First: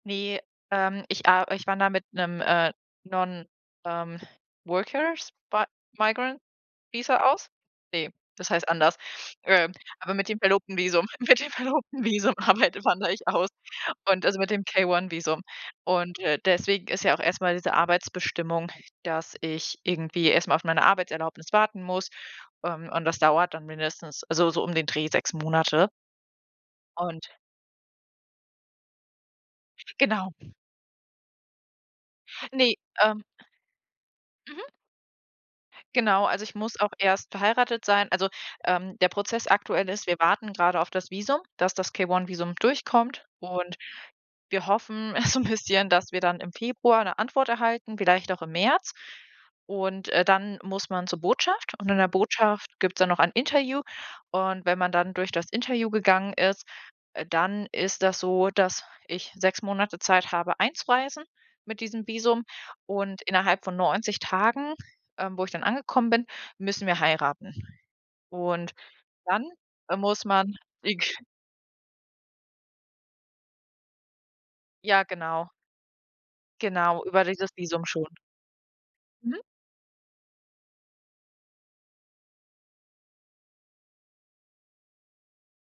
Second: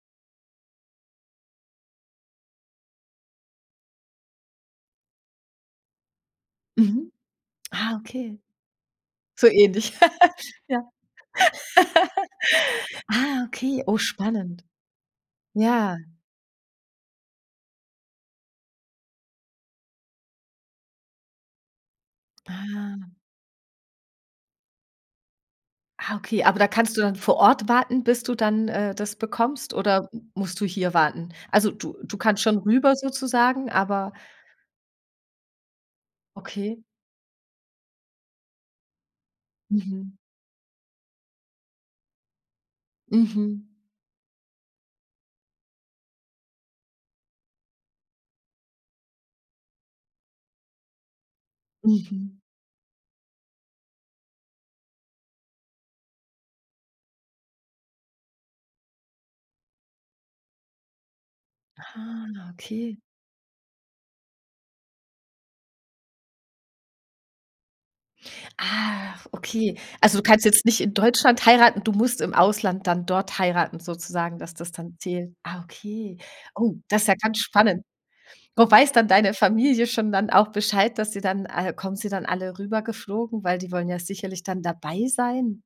Ne, ähm, ich a ich wandere mit 'nem, äh, non, ähm, Workers but Migrant Mhm. Visa aus? Ah, Ne, okay, das heißt anders, so ähm, ähnlich. aber mit dem Ja. Verlobtenvisum, mit dem Verlobtenvisum arbeite wandere ich Ah, aus okay, oh, und, also, mit spannend. dem K-One-Visum. Ja. Und, äh, deswegen ist ja auch erst mal diese Arbeitsbestimmung, dass ich irgendwie erst mal auf meine Arbeitserlaubnis warten muss, ähm, und Ah. das dauert dann mindestens, also so um den Dreh 6 Monate. Ah, okay, aber da kannst du dann Und vor Ort warten, bis du dann, äh, das bekommst oder Genau. musst du hier warten? Also du du kannst schon Ne, rüber ähm sozusagen, aber Mhm. Genau, also ich muss Okay. auch erst verheiratet sein. Also, ähm, der Prozess aktuell ist, Mhm. wir warten grade auf das Visum dass das K-One-Visum durchkommt Mhm. und wir hoffen so 'n bisschen, dass wir dann im Februar 'ne Antwort erhalten, vielleicht auch im März. Und, äh, dann muss man zur Botschaft und in der Mhm. Botschaft gibt's dann noch ein Interview und wenn man dann durch das Interview gegangen ist, äh, dann ist das so, dass ich 6 Monate Zeit habe, einzureisen mit diesem Ah, Visum okay. und innerhalb von 90 Tagen, ähm, wo ich dann angekommen bin, müssen wir heiraten. Und Ach, dann, okay. äh, Also muss du kannst man jetzt nicht in [unintelligible] Deutschland heiraten, du musst im Ausland dann dort heiraten sozusagen, dass das dann Ja, zählt. genau. Ah, okay. Oh, Genau, das ja über ganz dieses spannend. Visum schon. Wo weiß dann deine Mhm. Familie schon dann auch Bescheid, dass sie dann äh, kommen sie dann alle rübergeflogen, weil die wollen ja sicherlich dann dabei sein.